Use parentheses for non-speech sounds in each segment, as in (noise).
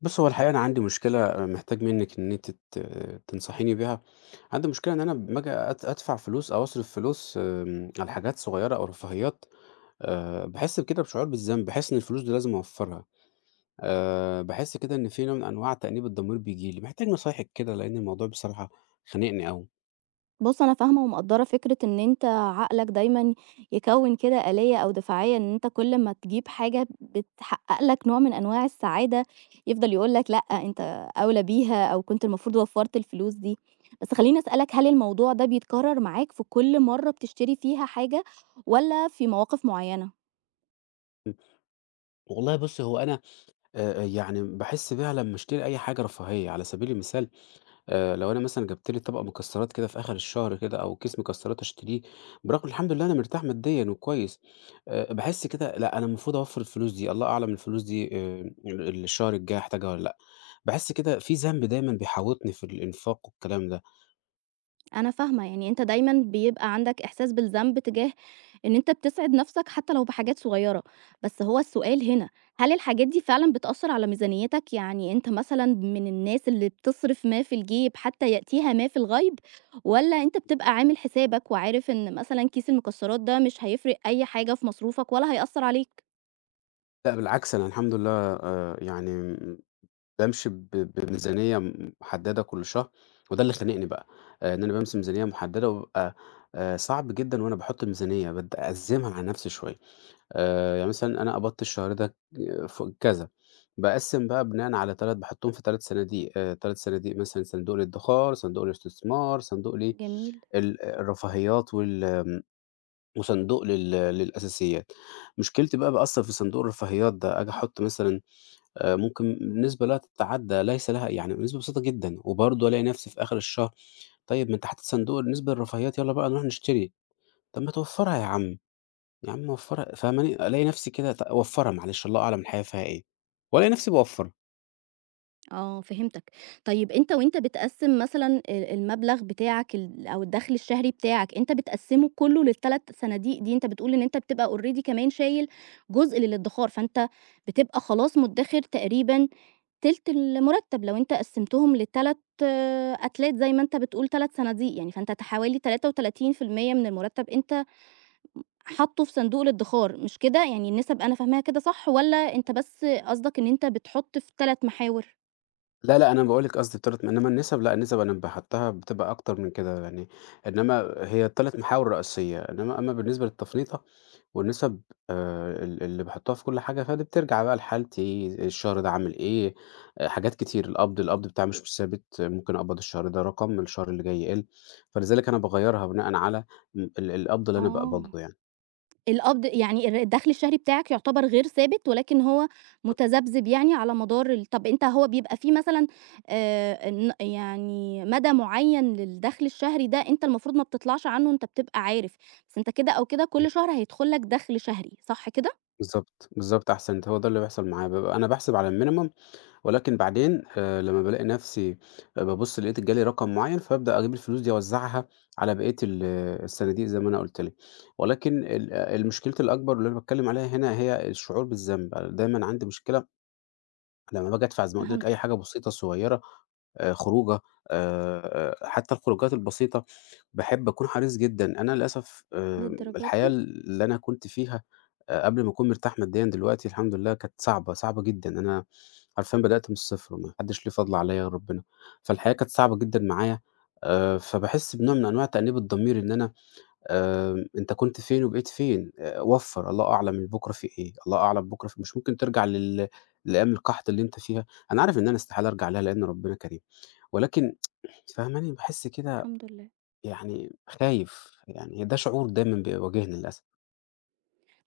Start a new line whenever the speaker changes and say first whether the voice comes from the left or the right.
left: بُص، هو الحقيقة أنا عندي مشكلة، محتاج منِّك إن أنتِ تنصحيني بيها. عندي مشكلة إن أنا أمّا آجي أدفع فلوس أو أصرف فلوس، على حاجات صغيرة أو رفاهيات. باحس بكده بشعور بالذنب، باحس إن الفلوس دي لازم أوفّرها. باحس كده إن في نوع من أنواع تأنيب الضمير بييجي لي. محتاج نصايحِك كده لإن الموضوع بصراحة خانقني أوي.
right: بُص، أنا فاهمة ومقدّرة فكرة إن أنت عقلك دايمًا يكوّن كده آلية أو دفاعية، إن أنت كل ما تجيب حاجة بتحقق لك نوع من أنواع السعادة، يفضل يقول لك لأ، أنت أولى بيها أو كنت المفروض وفّرت الفلوس دي. بس خلّيني أسألك، هل الموضوع ده بيتكرر معاك في كل مرة بتشتري فيها حاجة والّا في مواقف معيّنة؟
left: والله بُص، هو أنا يعني باحس بيها لمّا أشتري أي حاجة رفاهية. على سبيل المثال لو أنا مثلًا جبت لي طبق مكسرات كده في آخر الشهر كده أو كيس مكسرات أشتريه، برغم الحمد لله أنا مرتاح ماديًا وكويس. باحس كده لأ أنا المفروض أوفّر الفلوس دي، الله أعلم الفلوس دي ال الشهر الجاي هاحتاجها والّا لأ. باحس كده في ذنب دايمًا بيحوطني في الإنفاق والكلام ده.
right: أنا فاهمة، يعني أنت دايمًا بيبقى عندك إحساس بالذنب تجاه إن أنت بتسعِد نَفْسك حتى لو بحاجات صغيّرة، بس هو السؤال هنا، هل الحاجات دي فعلًا بتأثّر على ميزانيتك؟ يعني أنت مثلًا من الناس اللي بتصرف ما في الجيب حتى يأتيها ما في الغيب، والّا أنت بتبقى عامل حسابك وعارف إن مثلًا كيس المكسرات ده مش هيفرق أي حاجة في مصروفك ولا هيأثّر عليك؟
left: لأ بالعكس أنا الحمد لله يعني بامشي بميزانية محددة كل شهر، وده اللي خانقني بقى. إن أنا بامشي بميزانية محددة وبابقى صعب جدًا وأنا باحط الميزانية، أأزمها على نفسي شوية. يعني مثلًا أنا قبضت الشهر ده ف كذا، باقسّم بقى بناءً على 3 باحطّهم في 3 صناديق، 3 صناديق مثلًا صندوق الادخار، صندوق الاستثمار، صندوق لإيه،
right: جميل.
left: الرفاهيات وال آمم، وصندوق للأساسيات. مشكلتي بقى باقصّر في صندوق الرفاهيات ده، آجي أحط مثلًا ممكن نسبة لا تتعدى ليس لها يعني نسبة بسيطة جدًا، وبرضه ألاقي نفسي في آخر الشهر، طيب ما أنت حاطط صندوق نسبة الرفاهيات يالّا بقى نروح نشتري، طب ما توفّرها يا عم. يا عم موفّرها فاهماني؟ ألاقي نفسي كده أوفّرها معلش الله أعلم الحياة فيها إيه، وألاقي نفسي باوفّرها.
right: آه، فهمتك. طيب أنت وأنت بتقسّم مثلًا المبلغ بتاعك أو الدخل الشهري بتاعك، أنت بتقسّمه كلّه لل3 صناديق دي، أنت بتقول إن أنت بتبقى already كمان شايل جزء للادّخار، فأنت بتبقى خلاص مدّخر تقريبًا تِلت المرتب لو أنت قسّمتهم ل3 أتلات زي ما أنت بتقول 3 صناديق يعني، فأنت حوالي 33% من المرتب أنت حاطّه في صندوق الادّخار، مش كده؟ يعني النسب أنا فاهماها كده صح والّا أنت بس قصدك إن أنت بتحُط في 3 محاور؟
left: لا، لأ، أنا باقول لِك قصدي ال3 إنّما النِسَب لأ، النِسَب أنا باحطّها بتبقى أكتر من كده يعني. إنّما هي ال3 محاور رئيسية، إنّما أمّا بالنسبة للتفنيطة والنِسَب ال اللي باحطّها في كل حاجة، فدي بترجع بقى لحالتي، الشهر ده عامل إيه، حاجات كتير. القبض بتاعي مش ثابت، آه، ممكن أقبض الشهر ده رقم، الشهر اللي جاي يقِل، فلذلك أنا باغيّرها بناءً على م ال القبض اللي أنا
right: آه.
left: باقبضه يعني.
right: القبض يعني الدخل الشهري بتاعك يعتبر غير ثابت، ولكن هو متذبذب يعني على مدار طب أنت هو بيبقى في مثلًا ن يعني مدى معيّن للدخل الشهري ده أنت المفروض ما بتطلعش عنه، أنت بتبقى عارف، بس أنت كده أو كده كل شهر هيدخل لك دخل شهري، صح كده؟
left: بالضبط، بالضبط أحسنت، هو ده اللي بيحصل معايا، بابقى أنا باحسب على الminimum، ولكن بعدين لمّا بالاقي نفسي بابُص لقيت جالي رقم معيّن، فابدأ أجيب الفلوس دي أوزّعها على بقية ال آه، الصناديق زي ما أنا قُلت لك. ولكن المشكلتي الأكبر اللي أنا باتكلّم عليها هنا هي الشعور بالذنب، أنا دايمًا عندي مشكلة لمّا باجي أدفع زي ما قُلت لِك أي
right: فهمتك،
left: حاجة بسيطة، صغيّرة، خروجة، حتّى الخروجات البسيطة، باحب أكون حريص جدًا. أنا للأسف
right: للدرجة
left: الحياة
right: دي!
left: اللي أنا كنت فيها قبل ما أكون مرتاح ماديًا دلوقتي الحمد لله كانت صعبة، صعبة جدًا. أنا حرفيًا بدأت من الصفر وما حدّش ليه فضل عليّا غير ربنا، فالحياة كانت صعبة جدًا معايا فباحس بنوع من أنواع تأنيب الضمير إن أنا، أنت كنت فين وبقيت فين؟ وفّر، الله أعلم من بُكرة في إيه، الله أعلم بُكرة في إيه. مش ممكن ترجع لأيام القحط اللي أنت فيها، أنا عارف إن أنا استحالة أرجع لها لأن ربنا كريم، ولكن (clears throat) (tsk) فاهماني، باحس كده
right: الحمد لله.
left: يعني خايف، يعني ده شعور دايمًا بيواجهني للأسف.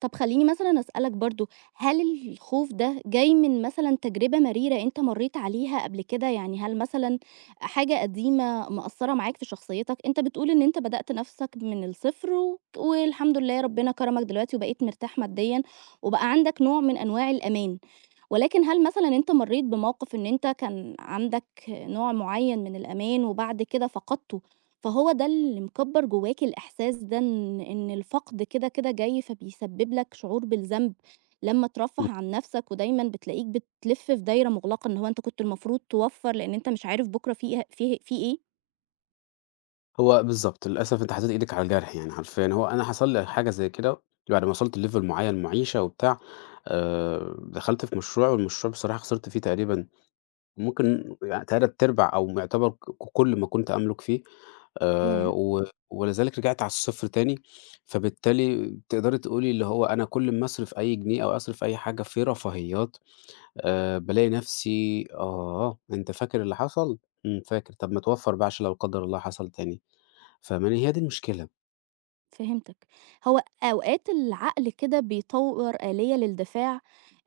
right: طب خلّيني مثلًا أسألك برضه، هل الخوف ده جاي من مثلًا تجربة مريرة أنت مرّيت عليها قبل كده؟ يعني هل مثلًا حاجة قديمة مأثّرة معاك في شخصيتك؟ أنت بتقول إن أنت بدأت نَفْسك من الصفر والحمد لله ربنا كرمك دلوقتي وبقيت مرتاح ماديًا، وبقى عندك نوع من أنواع الأمان، ولكن هل مثلًا أنت مرّيت بموقِف إن أنت كان عندك نوع معيّن من الأمان وبعد كده فقدته؟ فهو ده اللي مكبّر جواكِ الإحساس ده إن الفقد كده جاي، فبيسبب لك شعور بالذنب لمّا
left: إمم.
right: ترفّه عن نفسك، ودايمًا بتلاقيك بتلِف في دايرة مُغلقة، إن هو أنت كنت المفروض توفّر لإن أنت مش عارف بُكرة في إيه في إيه، في إيه.
left: هو بالضبط، للأسف أنتِ حطيتِ إيدِك على الجرح يعني حرفيًا، هو أنا حصل لي حاجة زي كده بعد ما وصلت لlevel معين معيشة وبتاع. دخلت في مشروع والمشروع بصراحة خسرت فيه تقريبًا ممكن يعني 3/4 أو يعتبر كل ما كنت أملك فيه.
right: ياه!
left: و ولذلك رجعت على الصفر تاني، فبالتالي تقدري تقولي اللي هو أنا كل أما أصرف أي جنيه أو أصرف أي حاجة في رفاهيات، بالاقي نفسي آه، أنت فاكر اللي حصل؟ إمم، فاكر، طب ما توفّر بقى عشان لو لا قدر الله حصل تاني، فاهماني؟ هي دي المشكلة.
right: فهمتك. هو أوقات العقل كده بيطوّر آلية للدفاع،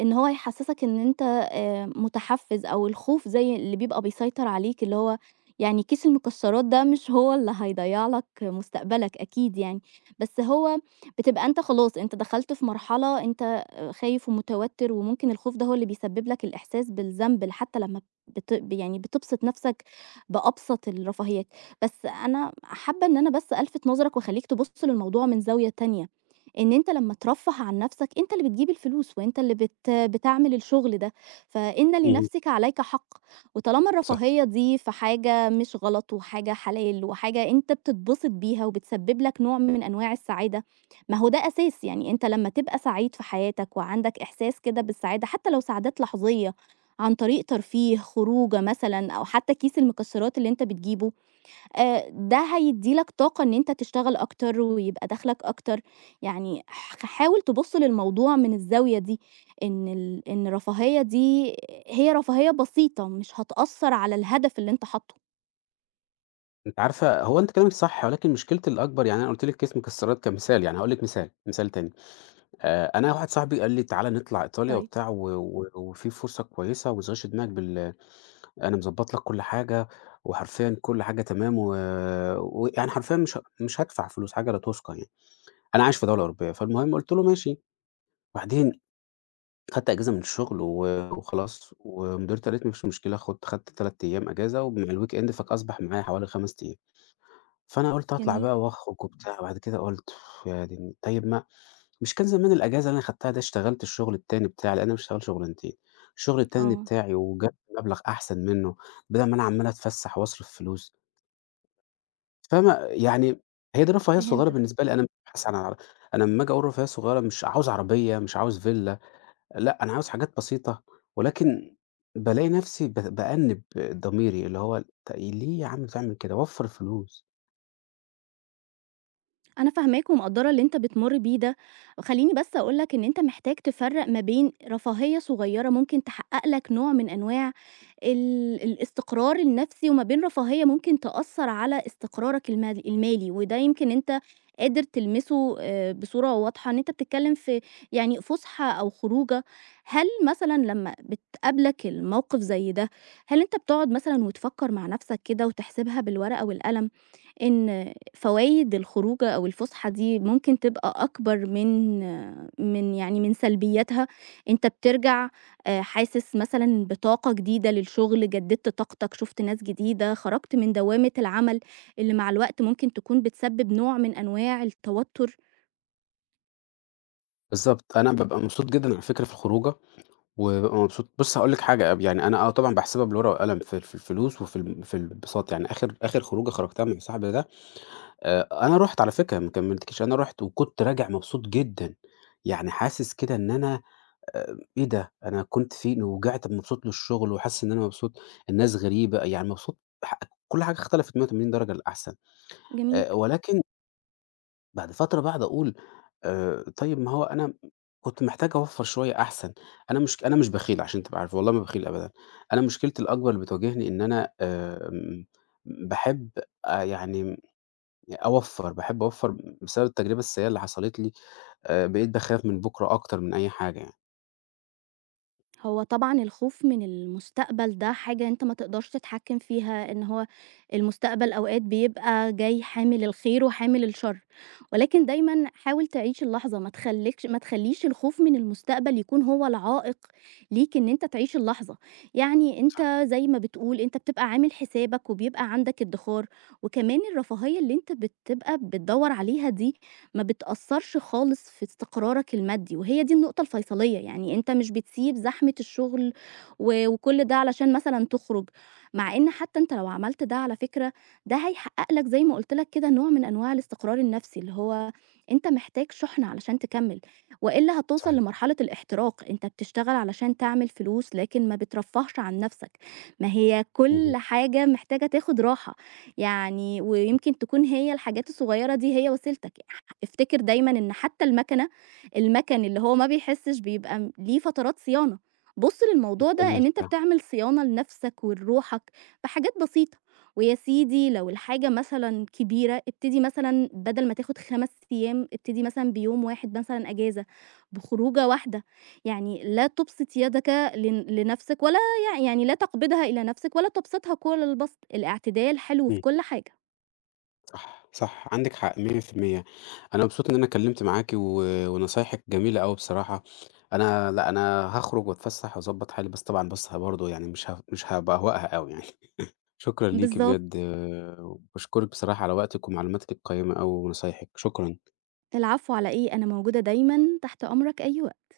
right: إن هو يحسّسك إن أنت مُتحفِّز أو الخوف زي اللي بيبقى بيسيطر عليك، اللي هو يعني كيس المكسّرات ده مش (laughs) هو اللي هيضيّع لك مستقبلك أكيد يعني، بس هو بتبقى أنت خلاص، أنت دخلت في مرحلة أنت آه، خايف ومتوتّر وممكن الخوف ده هو اللي بيسبب لك الإحساس بالذنب حتّى لمّا بت يعني بتبسط نَفْسك بأبسط الرفاهيات. بس أنا حابة إن أنا بس ألفت نظرك وأخلّيك تبُص للموضوع من زاوية تانية، إن أنت لمّا ترفّه عن نَفْسك أنت اللي بتجيب الفلوس وأنت اللي بتعمل الشغل ده، فإن
left: اهم.
right: لنَفْسِك عليك حق، وطالما الرفاهية دي في حاجة مش غلط وحاجة حلال وحاجة أنت بتتبسط بيها وبتسبب لك نوع من أنواع السعادة، ما هو ده أساس، يعني أنت لمّا تبقى سعيد في حياتك وعندك إحساس كده بالسعادة حتى لو سعادات لحظية عن طريق ترفيه، خروجة مثلًا أو حتى كيس المكسرات اللي أنت بتجيبه ده هيدّي لك طاقة إن أنت تشتغل أكتر ويبقى دخلك أكتر، يعني حاول تبُص للموضوع من الزاوية دي، إن الرفاهية دي هي رفاهية بسيطة مش هتأثّر على الهدف اللي أنت حاطّه.
left: أنتِ عارفة هو أنتِ كلامِك صح، ولكن مشكلتي الأكبر يعني أنا قُلت لِك كيس مكسرات كمثال، يعني هاقول لِك مثال، مثال تاني، أنا واحد صاحبي قال لي: "تعالَ نطلع إيطاليا
right: طيب،
left: وبتاع و و وفي فرصة كويسة وما تشغلش دماغك بال أنا مضبّط لك كل حاجة وحرفيًا كل حاجة تمام ويعني و ويعني حرفيًا مش هادفع فلوس حاجة لا تُذكر يعني." أنا عايش في دولة أوروبية، فالمهم قُلت له: "ماشي." وبعدين خدت أجازة من الشغل وخلاص ومديرتي قالت لي: "ما فيش مشكلة خُد" خدت 3 أيام أجازة ومع الweekend فك أصبح معايا حوالي 5 أيام. فأنا قُلت هاطلع
right: جميل.
left: بقى واخرج وبتاع، وبعد كده قُلت يعني طيب ما مش كان زمان الأجازة اللي أنا خدتها ده اشتغلت الشغل التاني بتاعي، لإن أنا باشتغل شغلانتين. الشغل التاني
right: آه،
left: بتاعي وجاب مبلغ أحسن منه، بدل ما أنا عمّال أتفسح وأصرف فلوس، فما يعني هي دي الرفاهية الصغيرة
right: فهمتك.
left: بالنسبة لي، أنا بابحث عن عر أنا أمّا آجي أقول رفاهية صغيرة مش عاوز عربية، مش عاوز فيلا، لأ أنا عاوز حاجات بسيطة، ولكن بالاقي نفسي بأنِّب ضميري، اللي هو ليه يا عم تعمل كده وفّر الفلوس.
right: أنا فاهماك ومقدّرة اللي أنت بتمُر بيه ده، خلّيني بس أقول لك إن أنت محتاج تفرّق ما بين رفاهية صغيّرة ممكن تحقق لك نوع من أنواع الاستقرار النفسي، وما بين رفاهية ممكن تأثّر على استقرارك المالي، وده يمكن أنت قادر تلمسه بصورة واضحة، إن أنت بتتكلّم في يعني فُسحة أو خروجة، هل مثلًا لمّا بتقابلك الموقف زي ده، هل أنت بتقعد مثلًا وتفكّر مع نفسك كده وتحسبها بالورقة والقلم؟ إن فوايد الخروجة أو الفُسحة دي ممكن تبقى أكبر من من سلبياتها، أنت بترجع حاسس مثلًا بطاقة جديدة للشغل، جددت طاقتك، شُفت ناس جديدة، خرجت من دوامة العمل اللي مع الوقت ممكن تكون بتسبب نوع من أنواع التوتر.
left: بالضبط، أنا بابقى مبسوط جدًا على فكرة في الخروجة، وبابقى مبسوط بُص هاقول لك حاجة يعني أنا طبعًا باحسبها بالورقة والقلم في الفلوس وفي ال في الانبساط، يعني آخر آخر خروجة خرجتها مع صاحبي ده أنا رُحت على فكرة ما كمّلتكيش، أنا رُحت وكنت راجع مبسوط جدًا، يعني حاسس كده إن أنا إيه ده أنا كنت فين ورجعت مبسوط للشغل وحاسس إن أنا مبسوط، الناس غريبة يعني مبسوط ح كل حاجة اختلفت 180 درجة للأحسن.
right: جميل.
left: ولكن بعد فترة باقعد أقول طيب ما هو أنا كنت محتاج أوفّر شوية أحسن، أنا مش بخيل عشان تبقى عارف، والله ما بخيل أبدًا، أنا مشكلتي الأكبر اللي بتواجهني إن أنا باحب يعني أوفّر، باحب أوفّر بسبب التجربة السيئة اللي حصلت لي، بقيت باخاف من بُكرة أكتر من أي حاجة يعني.
right: هو طبعًا الخوف من المستقبل ده حاجة أنت ما تقدرش تتحكم فيها، إن هو المستقبل أوقات بيبقى جاي حامل الخير وحامل الشر، ولكن دايمًا حاول تعيش اللحظة، ما تخلّيش الخوف من المستقبل يكون هو العائق ليك إن أنت تعيش اللحظة، يعني أنت زي ما بتقول أنت بتبقى عامل حسابك وبيبقى عندك ادخار، وكمان الرفاهية اللي أنت بتبقى بتدوّر عليها دي ما بتأثّرش خالص في استقرارك المادي، وهي دي النقطة الفيصلية، يعني أنت مش بتسيب زحمة الشغل وكل ده علشان مثلًا تخرج، مع إن حتى أنت لو عملت ده على فكرة، ده هيحقق لك زي ما قُلت لك كده نوع من أنواع الاستقرار النفسي، اللي هو أنت محتاج شُحنة علشان تكمّل، وإلا هتوصل
left: صحيح.
right: لمرحلة الاحتراق، أنت بتشتغل علشان تعمل فلوس، لكن ما بترفّهش عن نفسك، ما هي كل
left: اهم.
right: حاجة محتاجة تاخد راحة، يعني ويمكن تكون هي الحاجات الصغيرة دي هي وسيلتك. افتكر دايمًا إن حتى المَكَن اللي هو ما بيحسّش بيبقى ليه فترات صيانة. بُص للموضوع ده
left: محتاج
right: إن أنت بتعمل صيانة لنَفْسك ولروحك بحاجات بسيطة. ويا سيدي لو الحاجة مثلًا كبيرة، ابتدي مثلًا بدل ما تاخُد 5 أيام، ابتدي مثلًا بيوم واحد مثلًا أجازة، بخروجة واحدة. يعني لا تبسط يدك لن لنَفْسك ولا لأ، يعني لا تقبضها إلى نفسِك ولا تبسطها كل البسط، الاعتدال حلو في
left: إمم.
right: كل حاجة.
left: صح، صح، عندِك حق 100%. أنا مبسوط إن أنا اتكلمت معاكِ ونصايحِك جميلة أوي بصراحة. أنا لأ، أنا هاخرج واتفسح واضبّط حالي، بس طبعًا بس برضه يعني مش هابهوأها أوي يعني. (laughs) شكرًا ليكِ بجد،
right: بالضبط.
left: وباشكرِك بصراحة على وقتِك ومعلوماتِك القيّمة أوي ونصايحِك، شكرًا.
right: العفو على إيه، أنا موجودة دايمًا تحت أمرك أي وقت.